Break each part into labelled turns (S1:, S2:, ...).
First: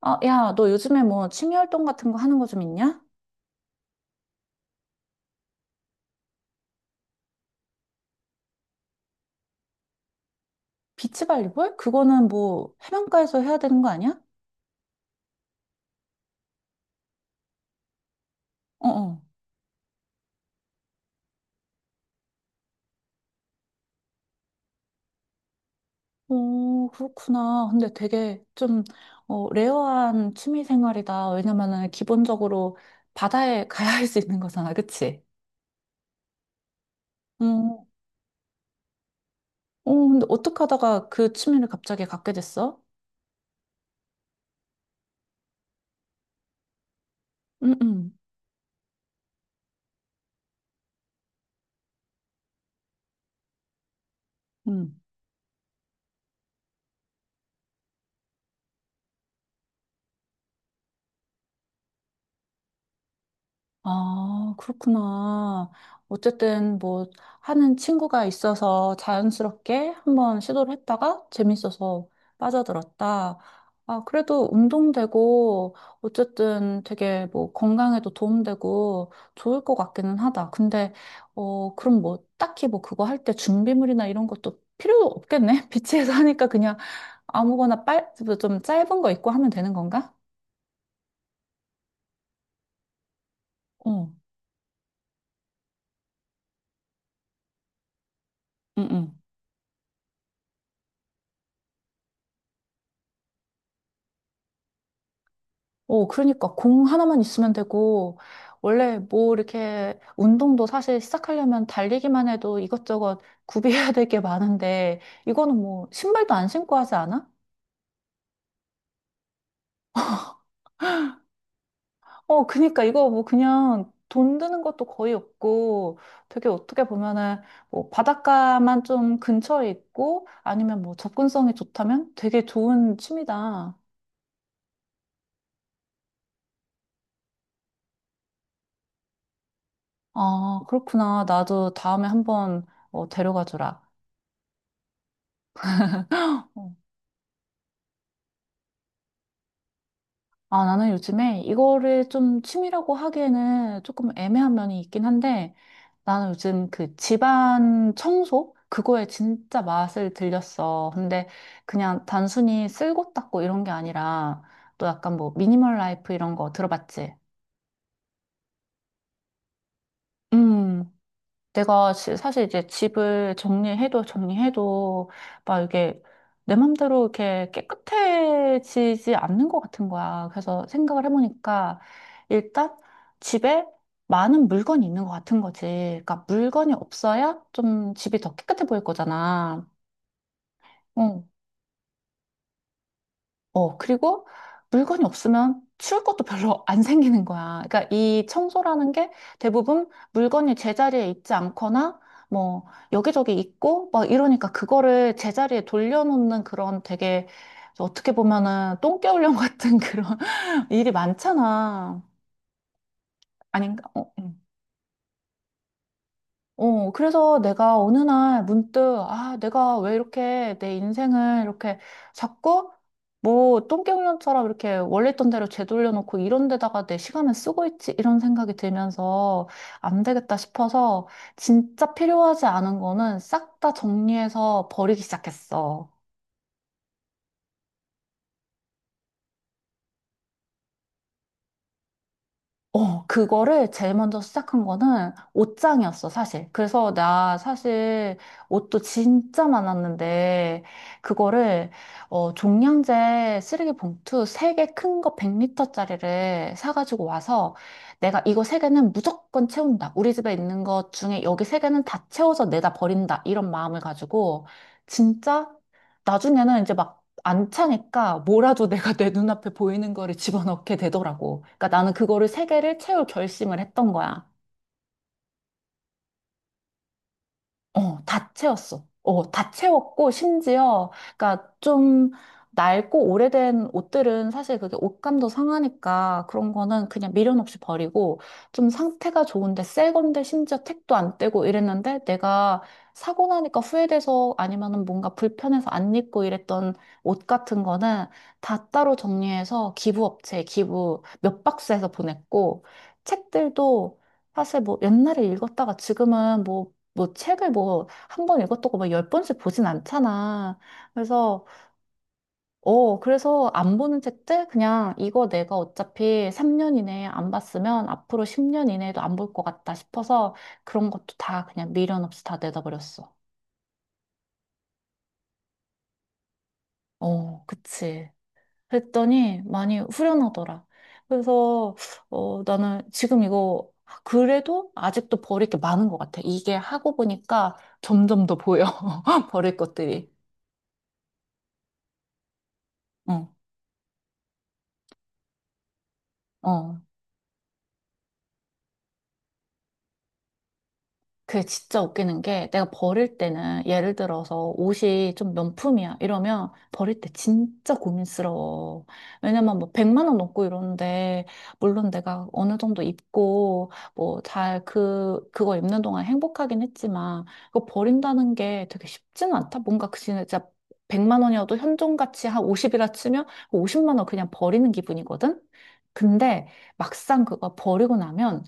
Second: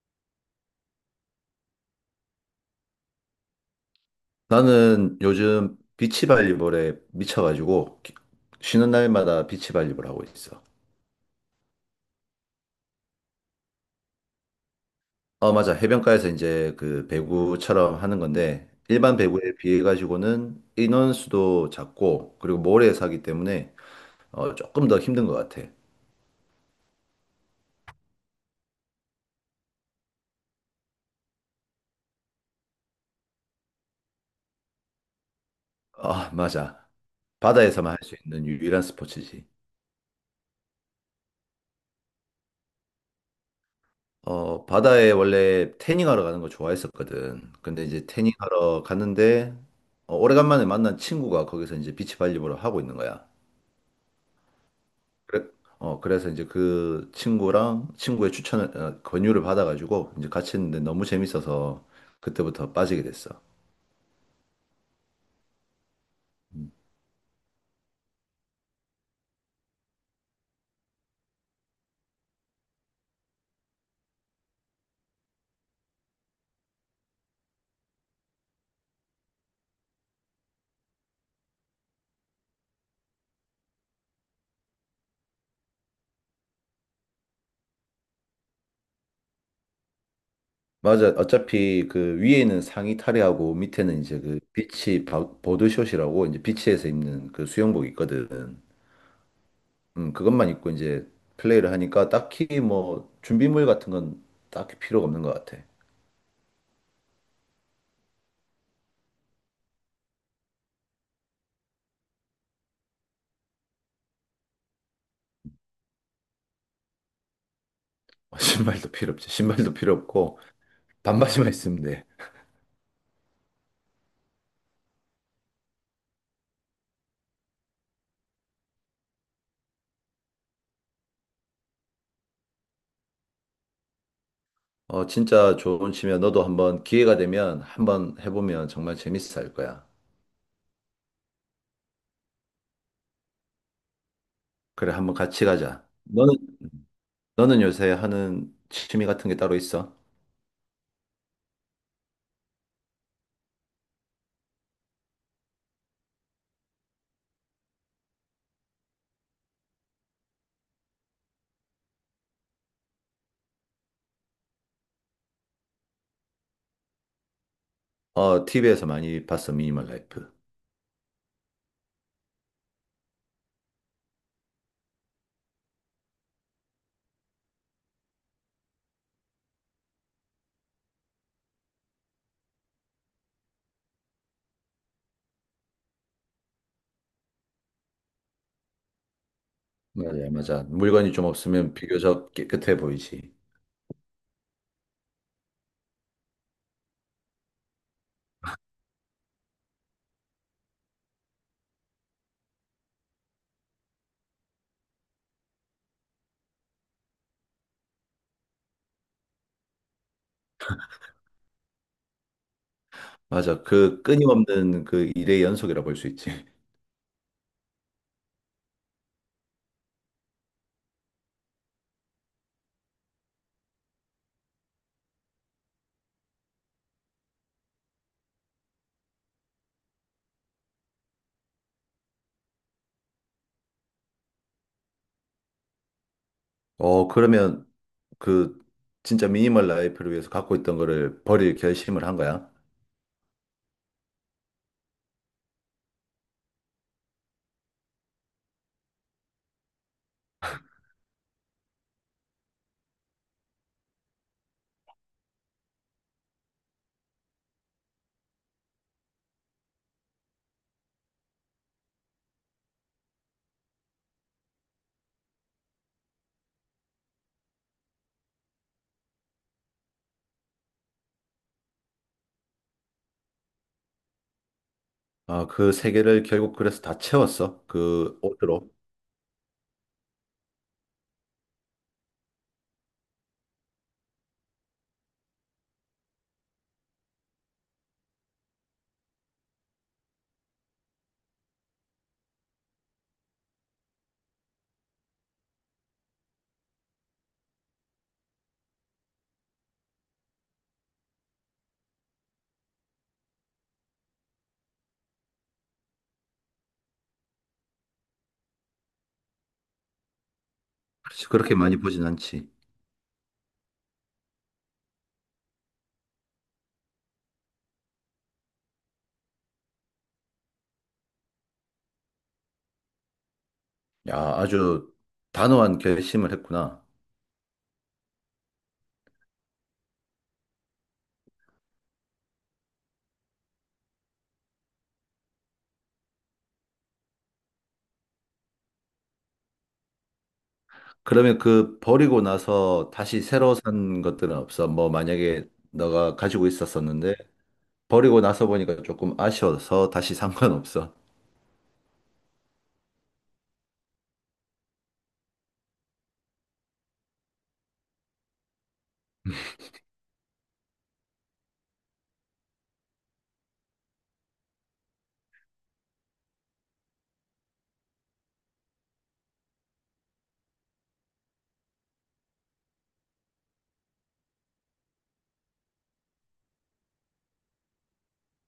S1: 아, 야, 너 요즘에 뭐 취미 활동 같은 거 하는 거 좀 있냐?
S2: 나는 요즘 비치발리볼에 미쳐가지고 쉬는 날마다 비치발리볼 하고 있어.
S1: 비치발리볼? 그거는 뭐 해변가에서 해야 되는 거 아니야?
S2: 어, 맞아. 해변가에서 이제 그 배구처럼 하는 건데
S1: 어,
S2: 일반
S1: 어.
S2: 배구에 비해 가지고는 인원수도 작고 그리고 모래에 사기 때문에 조금 더 힘든 것 같아.
S1: 오, 그렇구나. 근데 되게 좀, 레어한 취미 생활이다. 왜냐면은 기본적으로 바다에 가야 할 수 있는 거잖아. 그치?
S2: 아, 맞아.
S1: 응.
S2: 바다에서만 할 수 있는 유일한 스포츠지.
S1: 어, 근데 어떻게 하다가 그 취미를 갑자기 갖게 됐어?
S2: 어, 바다에 원래 태닝하러 가는 거 좋아했었거든. 근데 이제
S1: 응,
S2: 태닝하러 갔는데 오래간만에 만난 친구가 거기서 이제 비치발리볼을 하고 있는 거야.
S1: 응.
S2: 그래, 그래서 이제 그 친구랑 친구의 추천을, 권유를 받아가지고 이제 같이 했는데 너무 재밌어서 그때부터 빠지게 됐어.
S1: 아, 그렇구나. 어쨌든 뭐 하는 친구가 있어서 자연스럽게 한번 시도를 했다가 재밌어서 빠져들었다. 아, 그래도 운동되고 어쨌든 되게 뭐 건강에도 도움되고 좋을 것 같기는 하다. 근데 그럼 뭐 딱히 뭐 그거 할 때 준비물이나 이런 것도 필요 없겠네? 비치에서 하니까 그냥 아무거나 빨, 좀 짧은 거 입고 하면 되는 건가?
S2: 맞아. 어차피 그 위에 있는 상의 탈의하고 밑에는
S1: 어,
S2: 이제 그 보드숏이라고 이제 비치에서 입는 그 수영복 있거든.
S1: 응, 응.
S2: 그것만 입고 이제 플레이를 하니까 딱히 뭐 준비물 같은 건 딱히 필요가 없는 것 같아.
S1: 어, 그러니까 공 하나만 있으면 되고, 원래 뭐 이렇게 운동도 사실 시작하려면 달리기만 해도 이것저것 구비해야 될 게 많은데, 이거는 뭐 신발도 안 신고 하지 않아?
S2: 신발도 필요 없지. 신발도 필요 없고 반바지만 있으면 돼.
S1: 어, 그니까 이거 뭐 그냥 돈 드는 것도 거의 없고, 되게 어떻게 보면은 뭐 바닷가만 좀 근처에 있고, 아니면 뭐 접근성이 좋다면 되게 좋은 취미다.
S2: 어, 진짜 좋은 취미야. 너도 한번 기회가 되면 한번 해보면 정말 재밌어 할 거야.
S1: 아, 그렇구나. 나도 다음에 한번 데려가 주라.
S2: 그래, 한번 같이 가자. 너는 요새 하는 취미 같은 게 따로 있어?
S1: 아, 나는 요즘에 이거를 좀 취미라고 하기에는 조금 애매한 면이 있긴 한데, 나는 요즘 그 집안 청소? 그거에 진짜 맛을 들렸어. 근데 그냥 단순히 쓸고 닦고 이런 게 아니라, 또 약간 뭐 미니멀 라이프 이런 거 들어봤지?
S2: 어, TV에서 많이 봤어, 미니멀 라이프.
S1: 음. 내가 사실 이제 집을 정리해도 정리해도 막 이게 내 맘대로 이렇게 깨끗해지지 않는 것 같은 거야. 그래서 생각을 해보니까 일단 집에 많은 물건이 있는 것 같은 거지. 그러니까 물건이 없어야 좀 집이 더 깨끗해 보일 거잖아.
S2: 맞아, 맞아. 물건이
S1: 어.
S2: 좀 없으면 비교적 깨끗해 보이지.
S1: 어, 그리고 물건이 없으면 치울 것도 별로 안 생기는 거야. 그러니까 이 청소라는 게 대부분 물건이 제자리에 있지 않거나 뭐 여기저기 있고 막 이러니까 그거를 제자리에 돌려놓는 그런 되게 어떻게 보면은 똥개훈련 같은 그런 일이 많잖아.
S2: 맞아.
S1: 아닌가?
S2: 그
S1: 어,
S2: 끊임없는 그 일의 연속이라 볼 수 있지.
S1: 어, 그래서 내가 어느 날 문득, 아, 내가 왜 이렇게 내 인생을 이렇게 자꾸 뭐 똥개훈련처럼 이렇게 원래 있던 대로 되돌려놓고 이런 데다가 내 시간을 쓰고 있지? 이런 생각이 들면서 안 되겠다 싶어서 진짜 필요하지 않은 거는 싹 다 정리해서 버리기 시작했어.
S2: 어, 그러면 그 진짜 미니멀 라이프를 위해서 갖고 있던 거를 버릴 결심을 한 거야?
S1: 어, 그거를 제일 먼저 시작한 거는 옷장이었어, 사실. 그래서 나 사실 옷도 진짜 많았는데, 그거를, 종량제 쓰레기 봉투 3개 큰 거 100리터짜리를 사가지고 와서, 내가 이거 3개는 무조건 채운다. 우리 집에 있는 것 중에 여기 3개는 다 채워서 내다 버린다. 이런 마음을 가지고, 진짜, 나중에는 이제 막 안 차니까 뭐라도 내가 내 눈앞에 보이는 거를 집어넣게 되더라고. 그러니까 나는 그거를 세 개를 채울 결심을 했던 거야.
S2: 아, 그 세 개를 결국 그래서 다 채웠어?
S1: 어,
S2: 그
S1: 다
S2: 옷으로.
S1: 채웠어. 어, 다 채웠고, 심지어, 그니까 좀 낡고 오래된 옷들은 사실 그게 옷감도 상하니까 그런 거는 그냥 미련 없이 버리고, 좀 상태가 좋은데 새 건데 심지어 택도 안 떼고 이랬는데 내가 사고 나니까 후회돼서 아니면은 뭔가 불편해서 안 입고 이랬던 옷 같은 거는 다 따로 정리해서 기부업체에 기부 몇 박스에서 보냈고, 책들도 사실 뭐 옛날에 읽었다가 지금은 뭐 책을 뭐 한 번 읽었다고 막열 번씩 보진 않잖아.
S2: 그렇지,
S1: 그래서
S2: 그렇게 많이 보진 않지.
S1: 그래서 안 보는 책들 그냥 이거 내가 어차피 3년 이내에 안 봤으면 앞으로 10년 이내에도 안 볼 것 같다 싶어서 그런 것도 다 그냥 미련 없이 다 내다버렸어.
S2: 야, 아주 단호한 결심을 했구나.
S1: 어 그치. 그랬더니 많이 후련하더라. 그래서 나는 지금 이거 그래도 아직도 버릴 게 많은 것 같아. 이게 하고 보니까 점점 더 보여. 버릴 것들이.
S2: 그러면 그 버리고 나서 다시
S1: 어
S2: 새로 산 것들은 없어? 뭐 만약에 너가 가지고
S1: 어.
S2: 있었었는데 버리고 나서 보니까 조금 아쉬워서 다시 산 건 없어?
S1: 그게 진짜 웃기는 게 내가 버릴 때는 예를 들어서 옷이 좀 명품이야 이러면 버릴 때 진짜 고민스러워. 왜냐면 뭐 100만 원 넘고 이러는데 물론 내가 어느 정도 입고 뭐 잘 그거 입는 동안 행복하긴 했지만 그거 버린다는 게 되게 쉽지는 않다. 뭔가 그 진짜 100만 원이어도 현존가치 한 50이라 치면 50만 원 그냥 버리는 기분이거든. 근데 막상 그거 버리고 나면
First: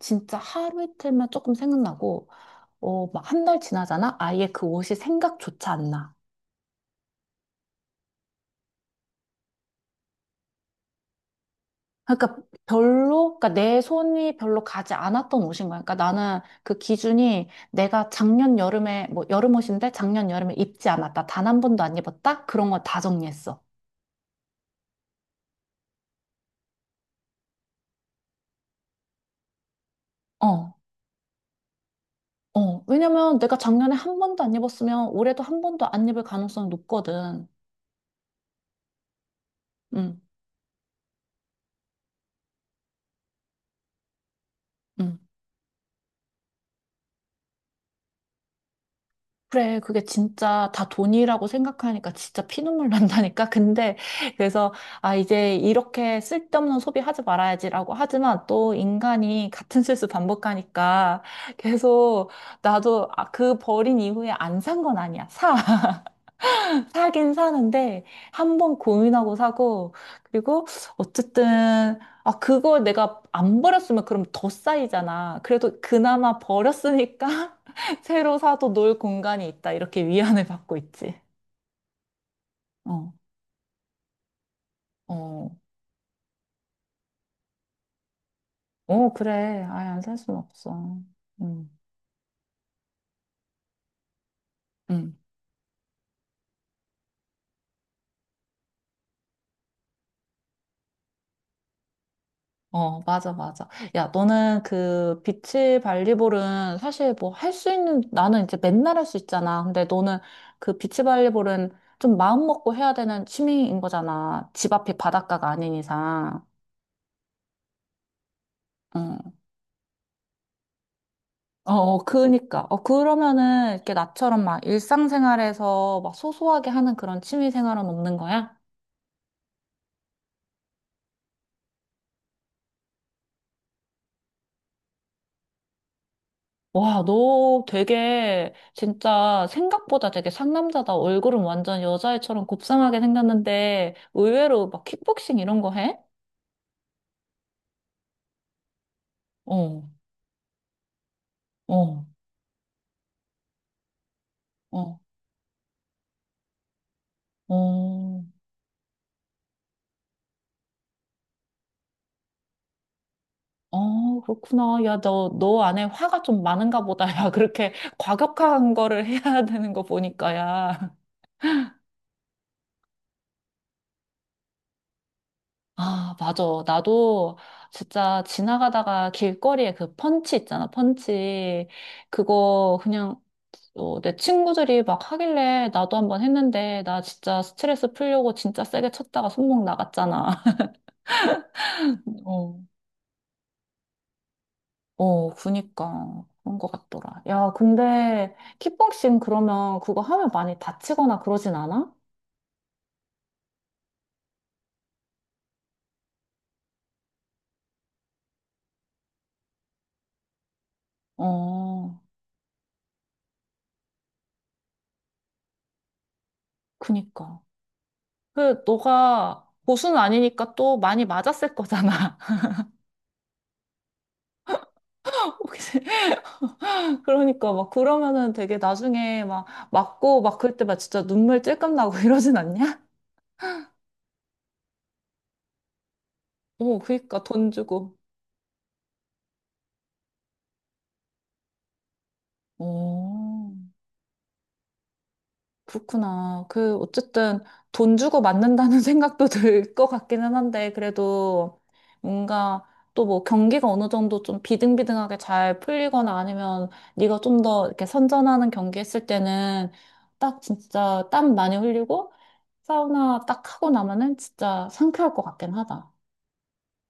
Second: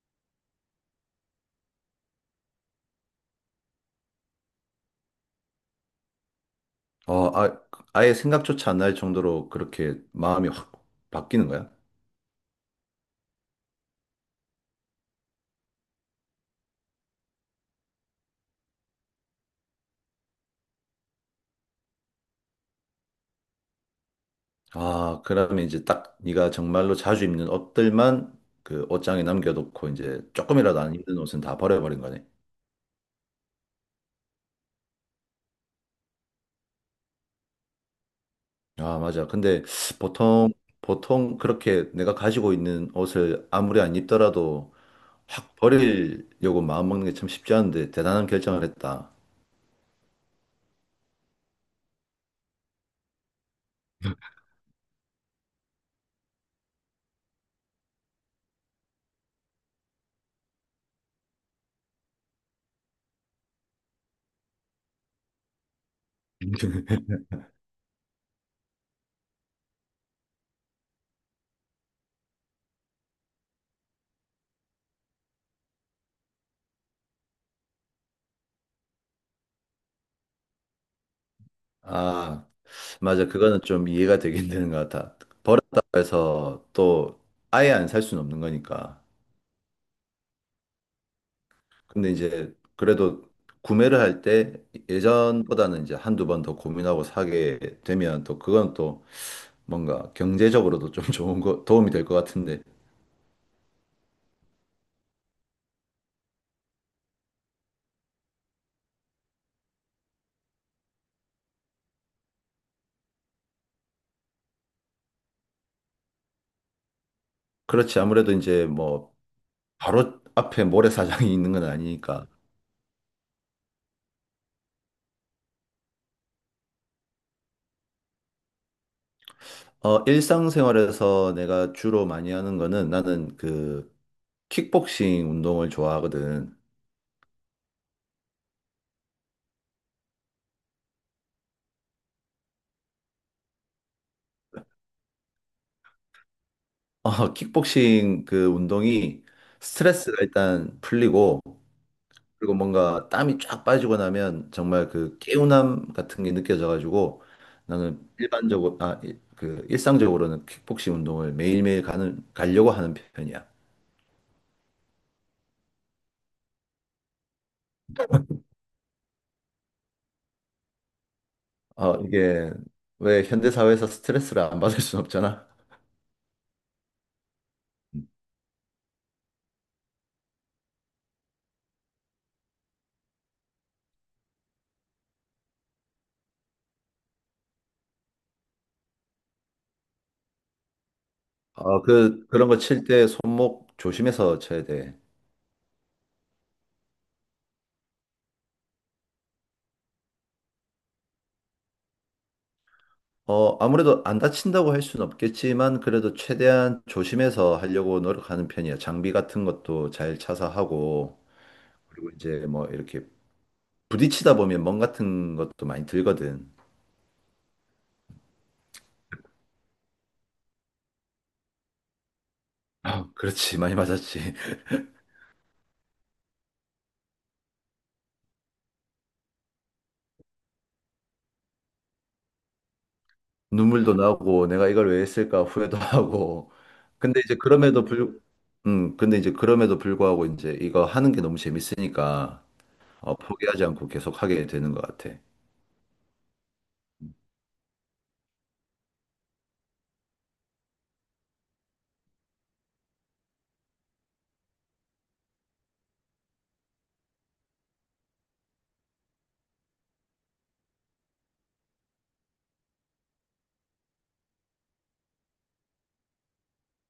S1: 진짜 하루 이틀만 조금 생각나고, 막 한 달 지나잖아? 아예 그 옷이 생각조차 안 나.
S2: 어, 아, 아예 생각조차 안 날 정도로 그렇게 마음이 확 바뀌는 거야?
S1: 그러니까 그러니까 내 손이 별로 가지 않았던 옷인 거야. 그러니까 나는 그 기준이 내가 작년 여름에, 뭐 여름 옷인데 작년 여름에 입지 않았다. 단 한 번도 안 입었다? 그런 거 다 정리했어.
S2: 아, 그러면 이제 딱 네가 정말로 자주 입는 옷들만 그 옷장에 남겨놓고 이제
S1: 어,
S2: 조금이라도 안 입는 옷은 다 버려버린 거네.
S1: 어. 왜냐면 내가 작년에 한 번도 안 입었으면 올해도 한 번도 안 입을 가능성이 높거든.
S2: 아, 맞아. 근데
S1: 응,
S2: 보통, 보통 그렇게 내가 가지고 있는 옷을 아무리 안 입더라도
S1: 응.
S2: 확 버리려고 마음먹는 게 참 쉽지 않은데 대단한 결정을 했다.
S1: 그래, 그게 진짜 다 돈이라고 생각하니까 진짜 피눈물 난다니까. 근데 그래서 아 이제 이렇게 쓸데없는 소비하지 말아야지라고 하지만 또 인간이 같은 실수 반복하니까 계속 나도 아, 그 버린 이후에 안 산 건 아니야. 사. 사긴 사는데 한번 고민하고 사고 그리고 어쨌든 아 그걸 내가 안 버렸으면 그럼 더 쌓이잖아. 그래도 그나마 버렸으니까 새로 사도 놀 공간이 있다. 이렇게 위안을 받고 있지.
S2: 아,
S1: 어,
S2: 맞아. 그거는 좀 이해가 되긴 되는 것 같아.
S1: 어,
S2: 버렸다고 해서 또 아예 안 살 수는 없는 거니까.
S1: 어, 그래. 아예 안살 수는 없어. 음,
S2: 근데 이제 그래도 구매를 할 때
S1: 음.
S2: 예전보다는 이제 한두 번 더 고민하고 사게 되면 또 그건 또 뭔가 경제적으로도 좀 좋은 거, 도움이 될 것 같은데.
S1: 어, 맞아, 맞아. 야, 너는 그 비치 발리볼은 사실 뭐 할 수 있는, 나는 이제 맨날 할 수 있잖아. 근데 너는 그 비치 발리볼은 좀 마음 먹고 해야 되는 취미인 거잖아. 집 앞이 바닷가가 아닌 이상.
S2: 그렇지. 아무래도 이제 뭐
S1: 응.
S2: 바로 앞에 모래사장이 있는 건
S1: 어, 어,
S2: 아니니까.
S1: 그니까. 어, 그러면은 이렇게 나처럼 막 일상생활에서 막 소소하게 하는 그런 취미 생활은 없는 거야?
S2: 어, 일상생활에서 내가 주로 많이 하는 거는 나는 그 킥복싱 운동을 좋아하거든.
S1: 와, 너 되게 진짜 생각보다 되게 상남자다. 얼굴은 완전 여자애처럼 곱상하게 생겼는데 의외로 막 킥복싱 이런 거 해?
S2: 어, 킥복싱 그 운동이
S1: 어,
S2: 스트레스가 일단 풀리고
S1: 어,
S2: 그리고 뭔가 땀이 쫙 빠지고 나면 정말
S1: 어,
S2: 그 개운함 같은 게 느껴져가지고 나는
S1: 어.
S2: 일반적으로 아, 그 일상적으로는 킥복싱 운동을 매일매일 가는 가려고 하는 편이야.
S1: 어, 그렇구나. 야, 너 안에 화가 좀 많은가 보다. 야, 그렇게 과격한 거를 해야 되는 거 보니까, 야.
S2: 어, 이게 왜 현대사회에서 스트레스를 안 받을 순 없잖아.
S1: 아, 맞아. 나도 진짜 지나가다가 길거리에 그 펀치 있잖아, 펀치. 그거 그냥 내 친구들이 막 하길래 나도 한번 했는데 나 진짜 스트레스 풀려고 진짜 세게 쳤다가 손목 나갔잖아.
S2: 아, 그런 거
S1: 어.
S2: 칠 때 손목 조심해서 쳐야 돼.
S1: 어, 그니까. 그런 것 같더라. 야, 근데 킥복싱 그러면 그거 하면 많이 다치거나 그러진 않아?
S2: 어, 아무래도 안 다친다고 할 수는 없겠지만, 그래도 최대한 조심해서 하려고 노력하는 편이야. 장비 같은 것도 잘 차서 하고,
S1: 어,
S2: 그리고 이제 뭐 이렇게 부딪히다 보면 멍 같은 것도 많이 들거든.
S1: 그니까. 너가 고수는 아니니까 또 많이 맞았을 거잖아.
S2: 아, 그렇지. 많이 맞았지.
S1: 혹시. 그러니까 막 그러면은 되게 나중에 막 맞고 막 그럴 때 막 진짜 눈물 찔끔 나고 이러진 않냐?
S2: 눈물도 나고, 내가 이걸 왜 했을까 후회도 하고.
S1: 어,
S2: 근데
S1: 그러니까
S2: 이제
S1: 돈 주고.
S2: 그럼에도 불구하고 이제 이거 하는 게 너무 재밌으니까, 어,
S1: 어,
S2: 포기하지 않고 계속 하게 되는 것 같아.
S1: 그렇구나. 그 어쨌든 돈 주고 맞는다는 생각도 들 것 같기는 한데 그래도 뭔가 또 뭐 경기가 어느 정도 좀 비등비등하게 잘 풀리거나 아니면 네가 좀 더 이렇게 선전하는 경기 했을 때는 딱 진짜 땀 많이 흘리고 사우나 딱 하고 나면은 진짜 상쾌할 것 같긴 하다.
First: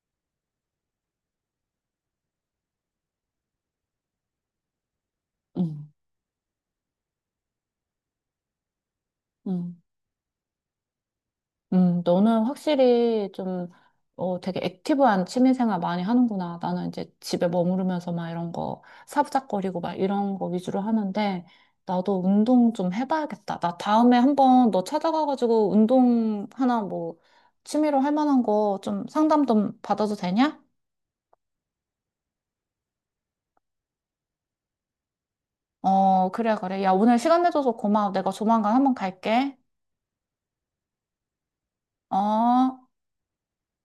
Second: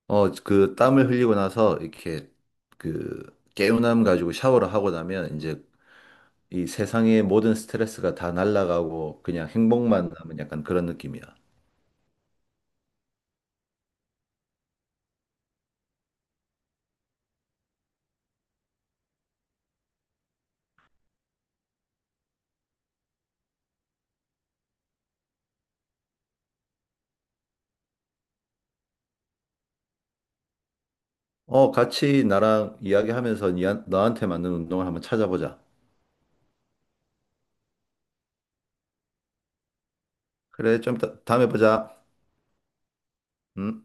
S2: 어, 그 땀을 흘리고 나서 이렇게 그 개운함 가지고 샤워를 하고 나면 이제
S1: 응.
S2: 이 세상의 모든 스트레스가 다 날아가고 그냥
S1: 음,
S2: 행복만 남은 약간 그런 느낌이야.
S1: 너는 확실히 좀, 되게 액티브한 취미생활 많이 하는구나. 나는 이제 집에 머무르면서 막 이런 거, 사부작거리고 막 이런 거 위주로 하는데, 나도 운동 좀 해봐야겠다. 나 다음에 한번 너 찾아가가지고 운동 하나 뭐, 취미로 할 만한 거 좀 상담 좀 받아도 되냐?
S2: 어, 같이 나랑 이야기하면서 너한테 맞는 운동을 한번 찾아보자.
S1: 어, 그래, 그래. 야, 오늘 시간 내줘서 고마워. 내가 조만간 한번 갈게.
S2: 그래, 좀 이따 다음에 보자.
S1: 어.
S2: 음.